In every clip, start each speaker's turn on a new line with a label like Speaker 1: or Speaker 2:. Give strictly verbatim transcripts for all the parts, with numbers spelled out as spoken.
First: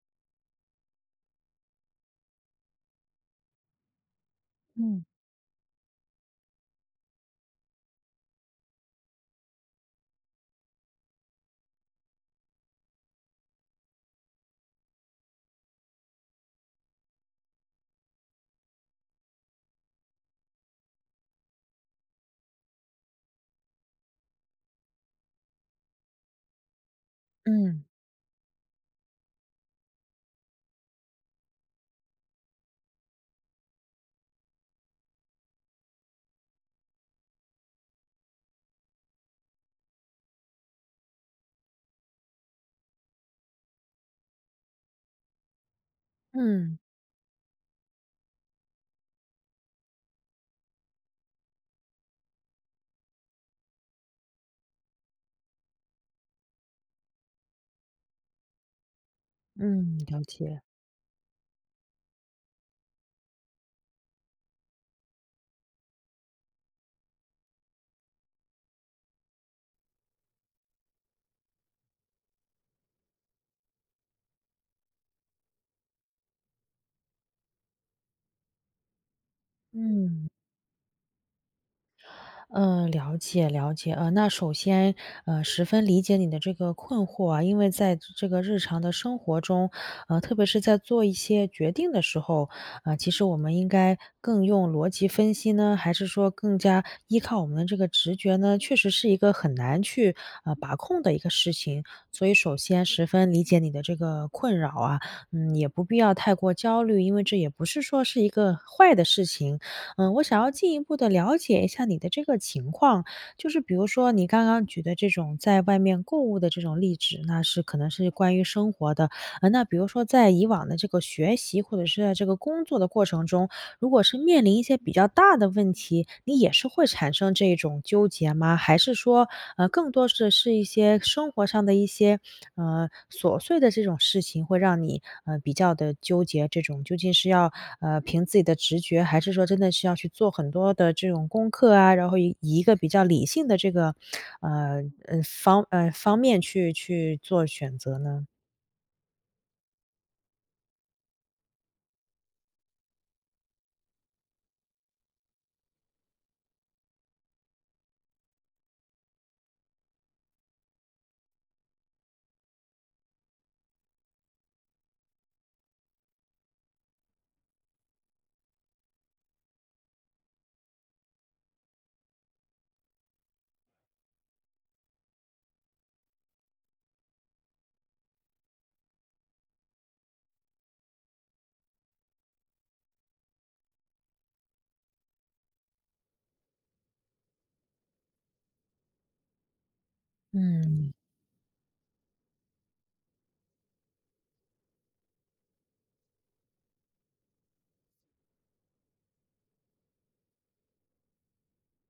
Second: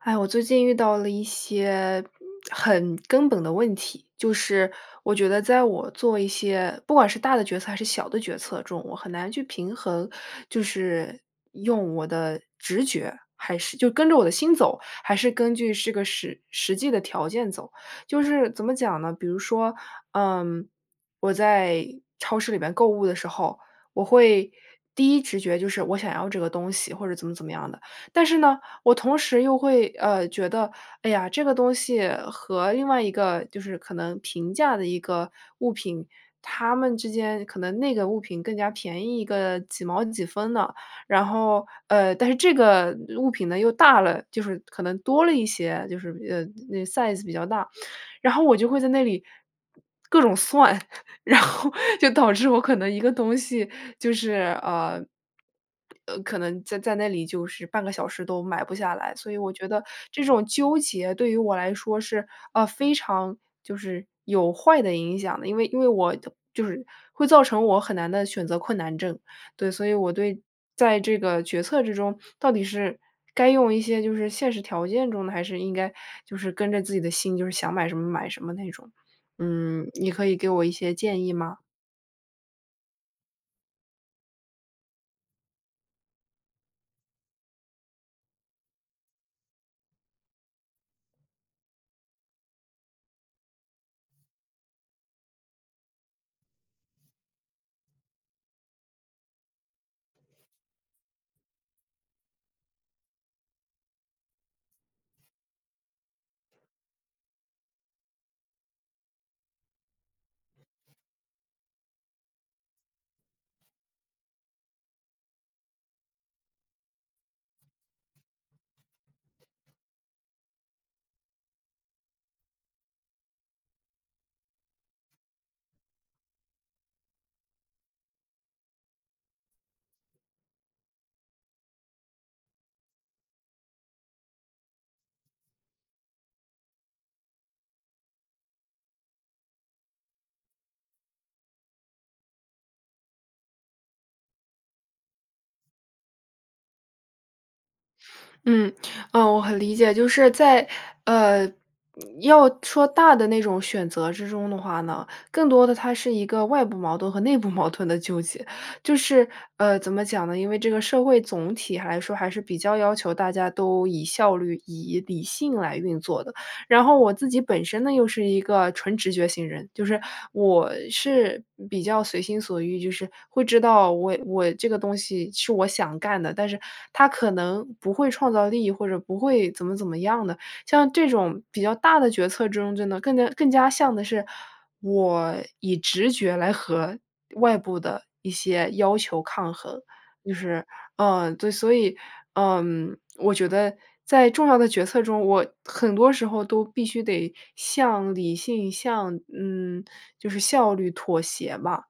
Speaker 1: 哎，我最近遇到了一些很根本的问题。就是
Speaker 2: 嗯。
Speaker 1: 我觉得在我做一些不管是大的决策还是小的决策中，我很难去平衡。就是用我的直觉，还是就跟着我的心走，还是根据是个实实际的条件走。就是怎么讲呢，比如说，嗯，我在超市里面购物的时候，我会第一直觉就是我想要这个东西或者怎么怎么样的。
Speaker 2: 嗯。
Speaker 1: 但是呢，我同时又会，呃，觉得，哎呀这个东西和另外一个就是可能平价的一个物品，他们之间可能那个物品更加便宜一个几毛几分的。然后，呃，但是这个物品呢又大了。就是可能多了一些，就是，呃，
Speaker 2: 嗯。
Speaker 1: 那 size 比较大。然后我就会在那里各种算，然后就导致我可能一个东西就是，呃呃，可能在在那里就是半个小时都买不下来。所以我觉得
Speaker 2: 嗯，了
Speaker 1: 这种
Speaker 2: 解。
Speaker 1: 纠结对于我来说是，呃，非常就是有坏的影响的。因为因为我就是会造成我很难的选择困难症。对，所以我对在这个决策之中到底是该用一些就是现实条件中的，还是应该就是跟着自己的心，就是想买什么买什么那种。嗯，你可
Speaker 2: 嗯。
Speaker 1: 以给我一些建议吗？
Speaker 2: 嗯。了解了解。呃，那首先，呃，十分理解你的这个困惑啊。因为在这个日常的生活中呃，特别是在做一些决定的时候，呃，其实我们应该更用逻辑分析呢？还是说更加依靠我们的这个直觉呢？确实是一个很难去，啊，把控的一个事情。所以首先十分理解你的这个困扰啊，嗯，也不必要太过焦虑，因为这也不是说是一个坏的事情。呃，我想要进一步地了解一下你的这个情况，就是比如说你刚刚举的这种在外面购物的这种例纸，那是可能是关于生活的。呃，那比如说在以往的这个学习，或者是在这个工作的过程中，如果是面临一些比较大的问题，你也是会产生这种纠结吗？还是说，呃，更多的是一些生活上的一些，呃，琐碎的这种事情会让你，呃，比较地纠结，这种究竟是要，呃，凭自己的直觉，还是说真的是要去做很多的这种功课啊，然后以以一个比较理性的这个，呃，嗯，方呃，方面去去做选择呢？
Speaker 1: 嗯。呃，我很理解。就是在呃，要说大的那种选择之中的话呢，更多的它是一个外部矛盾和内部矛盾的纠结。就是呃，怎么讲呢？因为这个社会总体来说还是比较要求大家都以效率、以理性来运作的。然后我自己本身呢又是一个纯直觉型人，就是我是比较随心所欲就是会知道我我这个东西是我想干的。但是它可能不会创造利益，或者不会怎么怎么样的。像这种比较大的决策中，就能更加更加像的是我以直觉来和外部的一些要求抗衡。就是
Speaker 2: 嗯。
Speaker 1: 嗯，对，所以嗯，我觉得在重要的决策中，我很多时候都必须得向理性，向嗯，就是效率妥协吧。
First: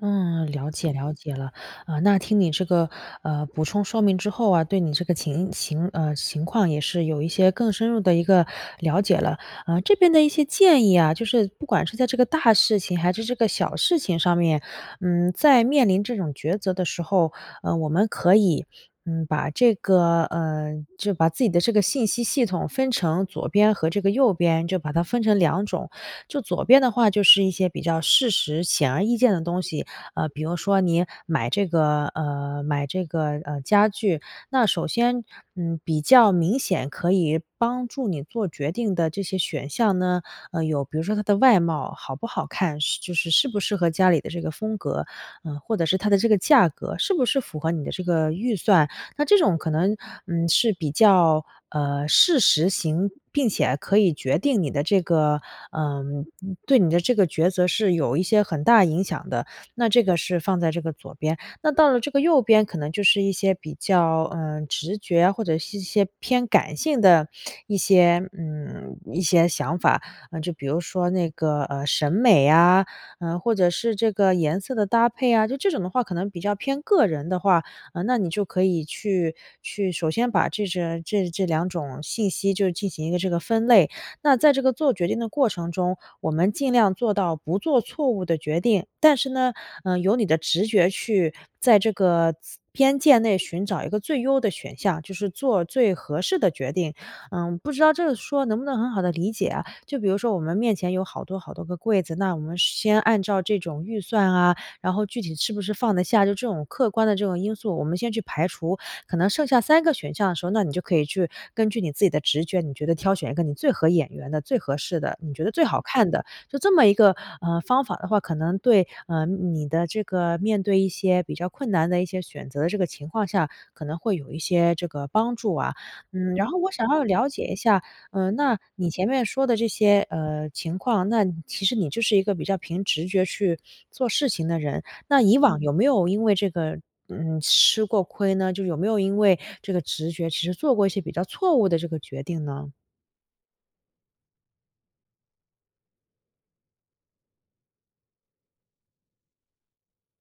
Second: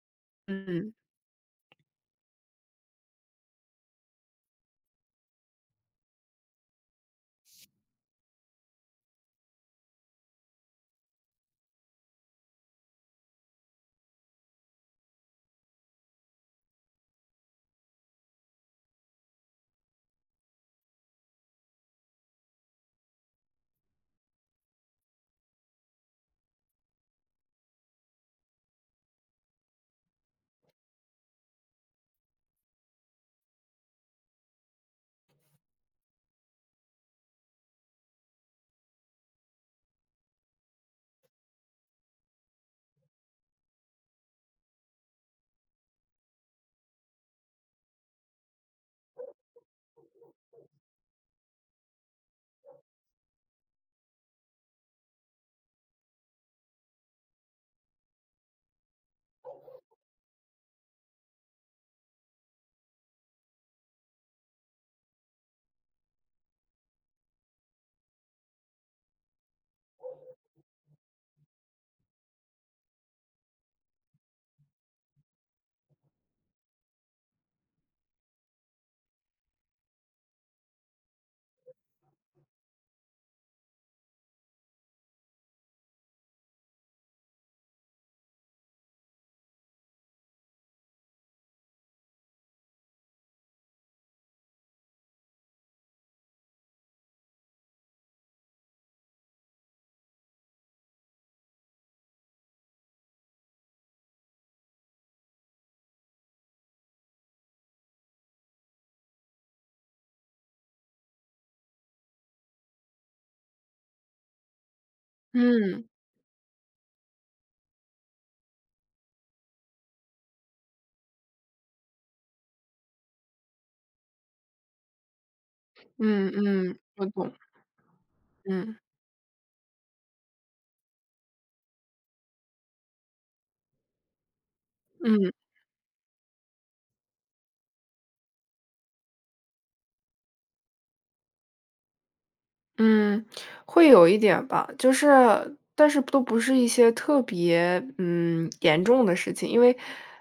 Speaker 2: 嗯，了解
Speaker 1: 嗯。
Speaker 2: 了解了。呃，那听你这个，呃，补充说明之后啊，对你这个情情呃，情况也是有一些更深入的一个了解了。呃，这边的一些建议啊，就是不管是在这个大事情，还是这个小事情上面，嗯，在面临这种抉择的时候，呃，我们可以，嗯，把这个呃，就把自己的这个信息系统分成左边和这个右边，就把它分成两种。就左边的话就是一些比较事实、显而易见的东西，呃，比如说你买这个呃，买这个，呃，家具，那首先，嗯，比较明显可以帮助你做决定的这些选项呢，呃，有比如说它的外貌好不好看，适就是适不适合家里的这个风格。呃，或者是它的这个价格是不是符合你的这个预算。那这种可能，嗯，是比较，呃，事实型，并且可以决定你的这个呃，嗯，对你的这个抉择是有一些很大影响的，那这个是放在这个左边。那到了这个右边可能就是一些比较，呃，直觉，或者是一些偏感性的一些嗯，一些想法。呃，就比如说那个，呃，审美啊，呃，或者是这个颜色的搭配啊，就这种的话，可能比较偏个人的话，呃，那你就可以去去首先把这这这两种信息就进行一个这个分类。那在这个做决定的过程中，我们尽量做到不做错误的决定。但是呢，呃，由你的直觉去在这个自边界内寻找一个最优的选项，就是做最合适的决定。嗯，不知道这个说能不能很好地理解啊。就比如说我们面前有好多好多个柜子，那我们先按照这种预算啊，然后具体是不是放得下，就这种客观的这种因素，我们先去排除，可能剩下三个选项的时候，那你就可以去根据你自己的直觉，你觉得挑选一个你最合眼缘的、最合适的，你觉得最好
Speaker 1: 嗯。
Speaker 2: 看的。就这么一个，呃，方法的话，可能对呃，你的这个面对一些比较困难的一些选择的这个情况下，可能会有一些这个帮助啊。
Speaker 1: 嗯
Speaker 2: 嗯，然后我
Speaker 1: 嗯，
Speaker 2: 想要
Speaker 1: 我
Speaker 2: 了
Speaker 1: 懂。
Speaker 2: 解一下，呃，那
Speaker 1: 嗯。
Speaker 2: 你前面说的这些，呃，情况，那你其实你就是一个比较凭直觉去，做事情的人，那
Speaker 1: 嗯。
Speaker 2: 以往有没有因为这个，嗯，吃过亏呢？就有没有因为这个直觉其实做过一些比较错误的这个决定呢？
Speaker 1: 嗯，会有一点儿吧。就是但是都不是一些特别，嗯，严重的事情。因为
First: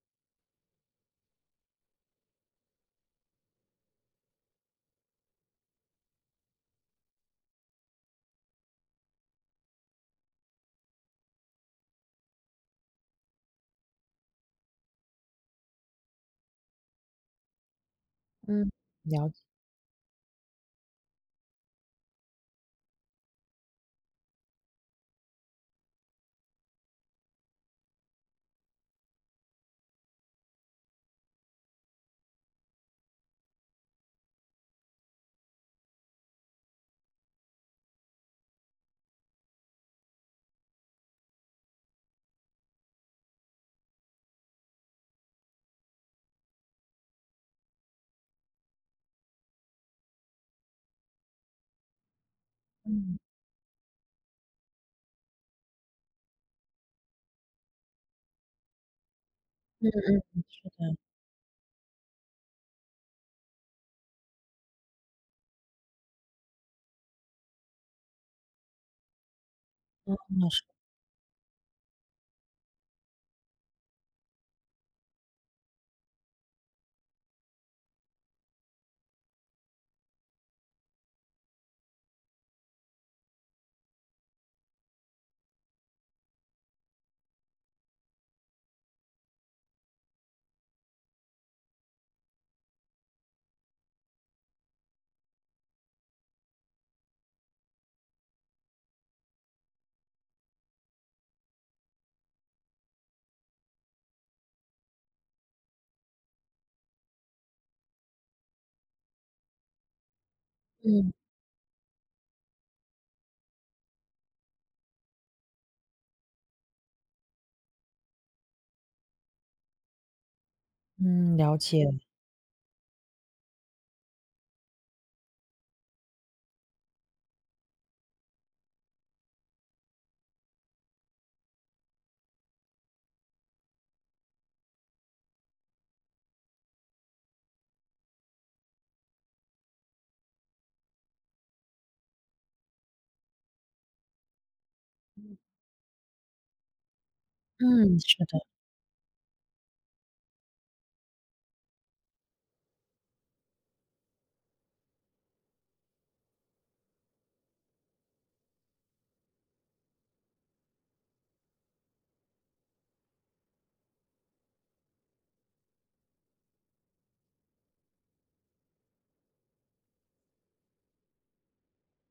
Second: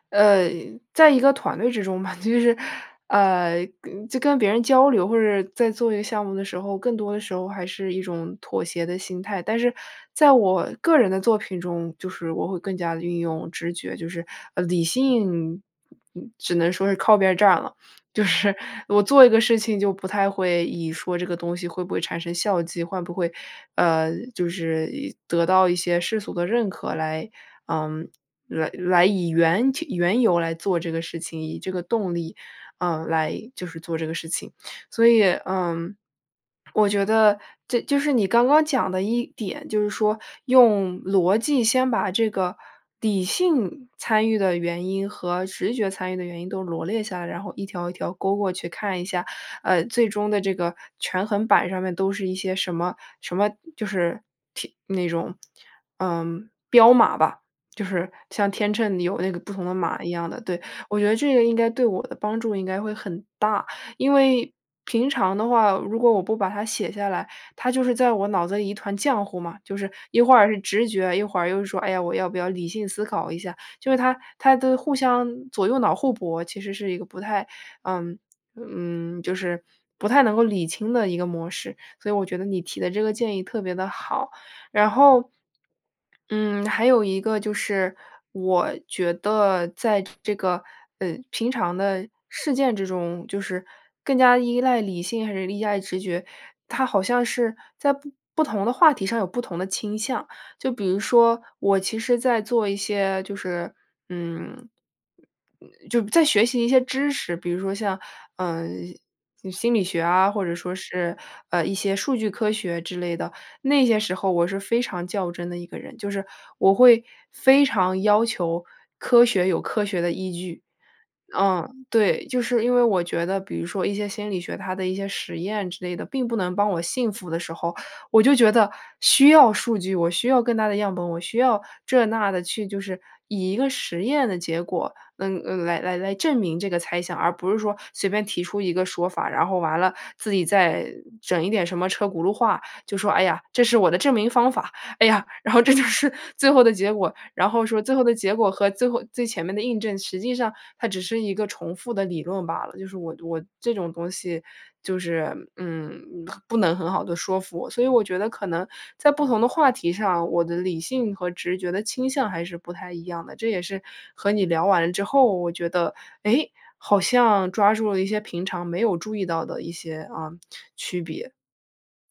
Speaker 1: 呃，在一个团队之中吧，就是，呃，跟就跟别人交流，或者在做一个项目的时候，更多的时候还是一种妥协的心态。但是，在我个人的作品中，就是我会更加地运用直觉就是呃，理性，嗯，只能说是靠边儿站了。就是
Speaker 2: 嗯。
Speaker 1: 我做
Speaker 2: 了
Speaker 1: 一
Speaker 2: 解。
Speaker 1: 个事情就不太会以说这个东西会不会产生效绩，换不会，呃，就是一得到一些世俗的认可来嗯，来来以缘其缘由来做这个事情，以这个动力，嗯，来就是做这个事情。所以，嗯我觉得这就是你刚刚讲的一点，就是说用逻辑先把这个理性参与的原因和直觉参与的原因都罗列下来，然后一条一条勾过去看一下，呃，最终的这个权衡板儿上面都是一些什么
Speaker 2: 嗯。
Speaker 1: 什么就是提那种嗯，标码吧。就是像天秤里有那个不同的
Speaker 2: 嗯嗯，是
Speaker 1: 码一样的，对。
Speaker 2: 的。
Speaker 1: 我觉得这个应该对我的帮助应该会很大。因为，平常的话，如果我不把它写下来，它就是在我脑子里一团浆糊嘛。就是
Speaker 2: 哦，
Speaker 1: 一会儿是
Speaker 2: 是
Speaker 1: 直觉，一会儿又说：“哎呀，我要不要理性思考一下。”就是它它的互相左右脑互博，其实是一个不太嗯，嗯，就是不太能够理清的一个模式。所以我觉得你提的这个建议特别地好。然后嗯，还有一个就是，我觉得在这个，呃，平常的事件之中，就是更加依赖理性还是依赖直觉，它好像是在不不同的话题上有不同的倾向。就比如说我其实在做一些就是，嗯嗯，就在学习一些知识，比如说像，呃，嗯，心理学啊，或者说
Speaker 2: 嗯。
Speaker 1: 是，呃，一些数据科学之类的，那些时候我是非常较真的一个人。就是我会非常要求科学有科学的依据。
Speaker 2: 嗯。了
Speaker 1: 嗯，
Speaker 2: 解。
Speaker 1: 对，就是因为我觉得，比如说一些心理学它的一些实验之类的，并不能帮我信服的时候，我就觉得需要数据，我需要更大的样本，我需要这、那的去就是以一个实验的结果，嗯，嗯，来来证明这个猜想，而不是说随便提出一个说法，然后完了自己再整一点什么车轱辘话，就说：“哎呀，这是我的证明方法。哎呀，
Speaker 2: 嗯。
Speaker 1: 然后这就是最后的结果。”然后说，最
Speaker 2: 嗯。
Speaker 1: 后的
Speaker 2: 是
Speaker 1: 结
Speaker 2: 的。
Speaker 1: 果和最后最前面的印证，实际上它只是一个重复的理论吧。就是我我这种东西就是，嗯，很不能很好地说服我。所以我觉得可能在不同的话题上，我的理性和直觉的倾向还是不太一样的。这也是和你聊完之后，我觉得，诶，好像抓住了一些平常没有注意到的一些，啊，区别。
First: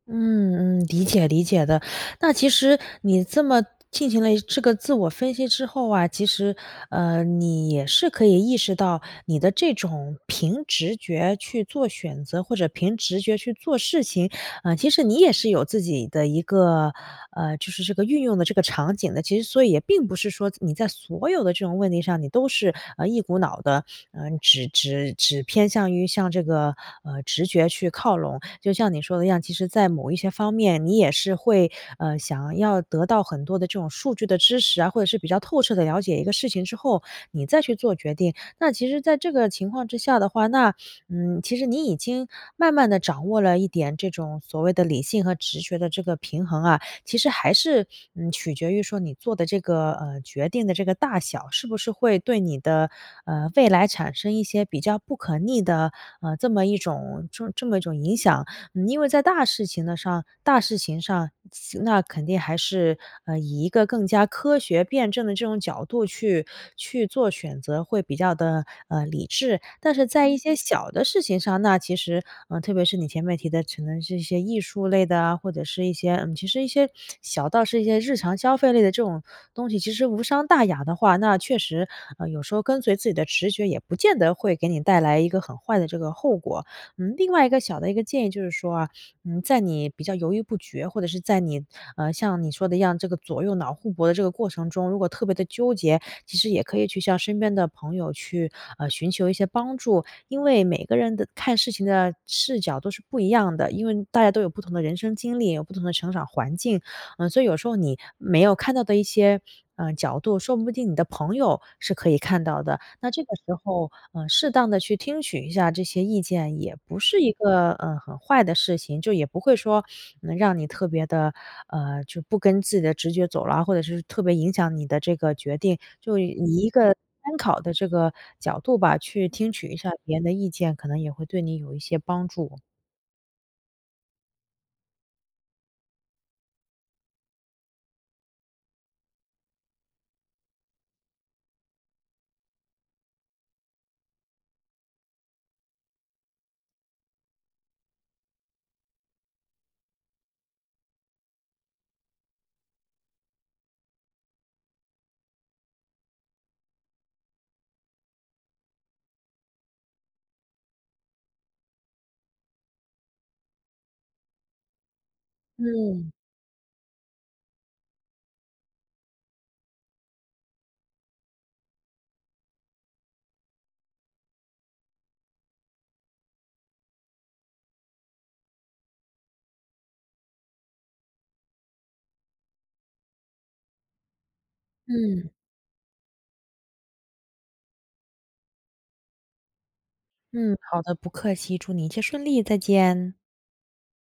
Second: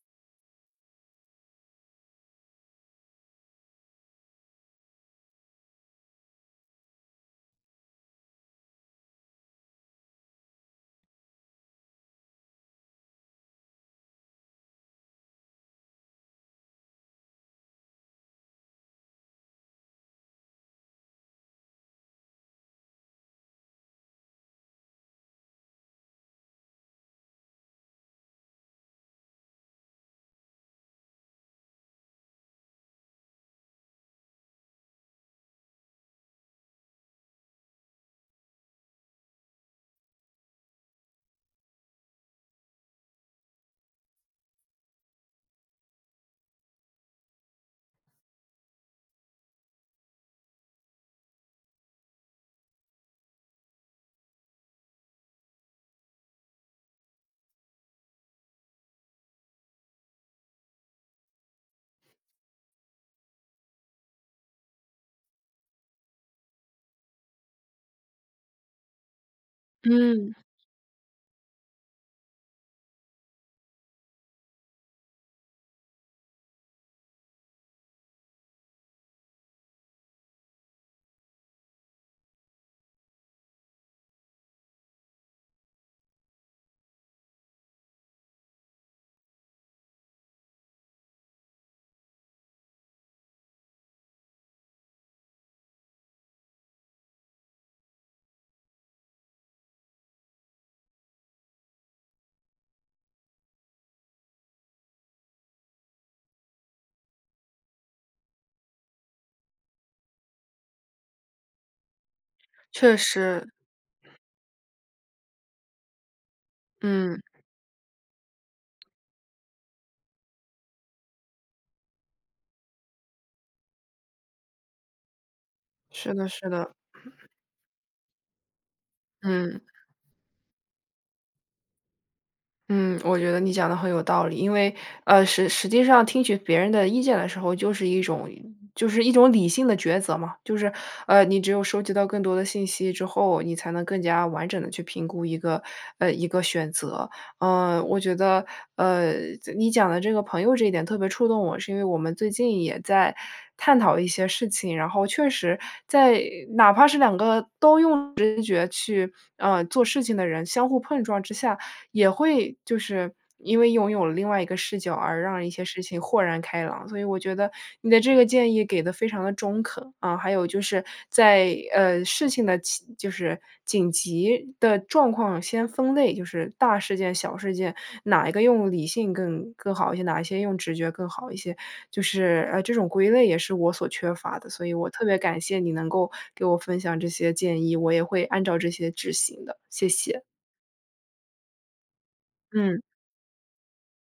Speaker 2: 嗯嗯，理解理解的。那其实你这么进行了一这个自我分析之后啊，其实，呃，你也是可以意识到，你的这种凭直觉去做选择，或者凭直觉去做事情，呃，其实你也是有自己的一个呃，就是这个运用的这个场景的。其实所以也并不是说，你在所有的这种问题上，你都是，呃，一股脑的，呃，只只只偏向于向这个，呃，直觉去靠拢。就像你说的一样，其实在某一些方面，你也是会，呃，想要得到很多的这种数据的支持啊，或者是比较透彻地了解一个事情之后，你再去做决定。那其实在这个情况之下的话，那嗯，其实你已经慢慢地掌握了一点这种，所谓的理性和直觉的这个平衡啊。其实还是，嗯，取决于说你做得这个，呃，决定的这个大小，是不是会对你的，呃，未来产生一些比较不可逆的，呃，这么一种这么一种影响。嗯，因为在大事情的上大事情上，期那肯定还是，呃，以一个更加科学辩证的这种角度去去做选择，会比较地，呃，理智。但是在
Speaker 1: 嗯。
Speaker 2: 一些小的事情上，那其实呃，特别是你前面提的，可能是一些艺术类的啊，或者是一些嗯，其实一些小到是一些日常消费类的这种东西，其实无伤大雅的话，那确实，呃，有时候跟随自己的直觉，也不见得会给你带来一个很坏的这个后果。嗯，另外一个小的一个建议，就是说啊，嗯，在你比较犹豫不决，或者是在你呃，像你说的一样，这个左右脑互搏的这个过程中，如果特别地纠结，其实也可以去向身边的朋友去，呃，寻求一些帮助。因为每个人的看事情的视角都是不一样的，因为大家都有不同的人生经历，有不同的成长环境。呃，所以有时候你没有看到的一些，呃，角度，说不定你的朋友是可以看到的。
Speaker 1: 确
Speaker 2: 那这个
Speaker 1: 实。
Speaker 2: 时候，呃，适当的去听取一下这些意见，也不是
Speaker 1: 嗯。
Speaker 2: 一个，呃，很坏的事情。就也不会说，嗯让你特别的，呃，就不跟自己的直觉走了，或者是特别影响你的这个决定，
Speaker 1: 是
Speaker 2: 就
Speaker 1: 的，
Speaker 2: 以
Speaker 1: 是
Speaker 2: 一
Speaker 1: 的。
Speaker 2: 个 参考的这个角度吧，去听
Speaker 1: 嗯。
Speaker 2: 取一下别人的意见，可能也会对你有一些帮助。
Speaker 1: 嗯，我觉得你讲得很有道理。因为，呃，实实际上听取别人的意见的时候，就是一种就是一种理性的抉择嘛。就是，呃，你只有收集到更多的信息之后，你才能更加完整地去评估一个呃，一个选择。嗯，我觉得，呃，这你讲的这个朋友这一点特别触动我，是因为我们最近也在探讨一些事情。然后确实，在哪怕是两个都用直觉去，呃，做事情的人，相互碰撞之下，也会就是因为拥有了另外一个视角，而让一些事情
Speaker 2: 嗯。
Speaker 1: 豁然开朗。所以我觉得，你的这个建议给得非常地中肯。啊，还有就是，在，呃，事情的起就是紧急的状况先分类，就是大事件、小事件，哪一个用理性更更好一些，哪一些用直觉更好一些。就是，呃，这种归类也是我所缺乏的，所以我特别
Speaker 2: 嗯。
Speaker 1: 感谢你能够给我分享这些建议，我也会按照这些执行的，谢谢。
Speaker 2: 嗯，好的，不客气。祝你一切顺利，再
Speaker 1: 嗯。
Speaker 2: 见。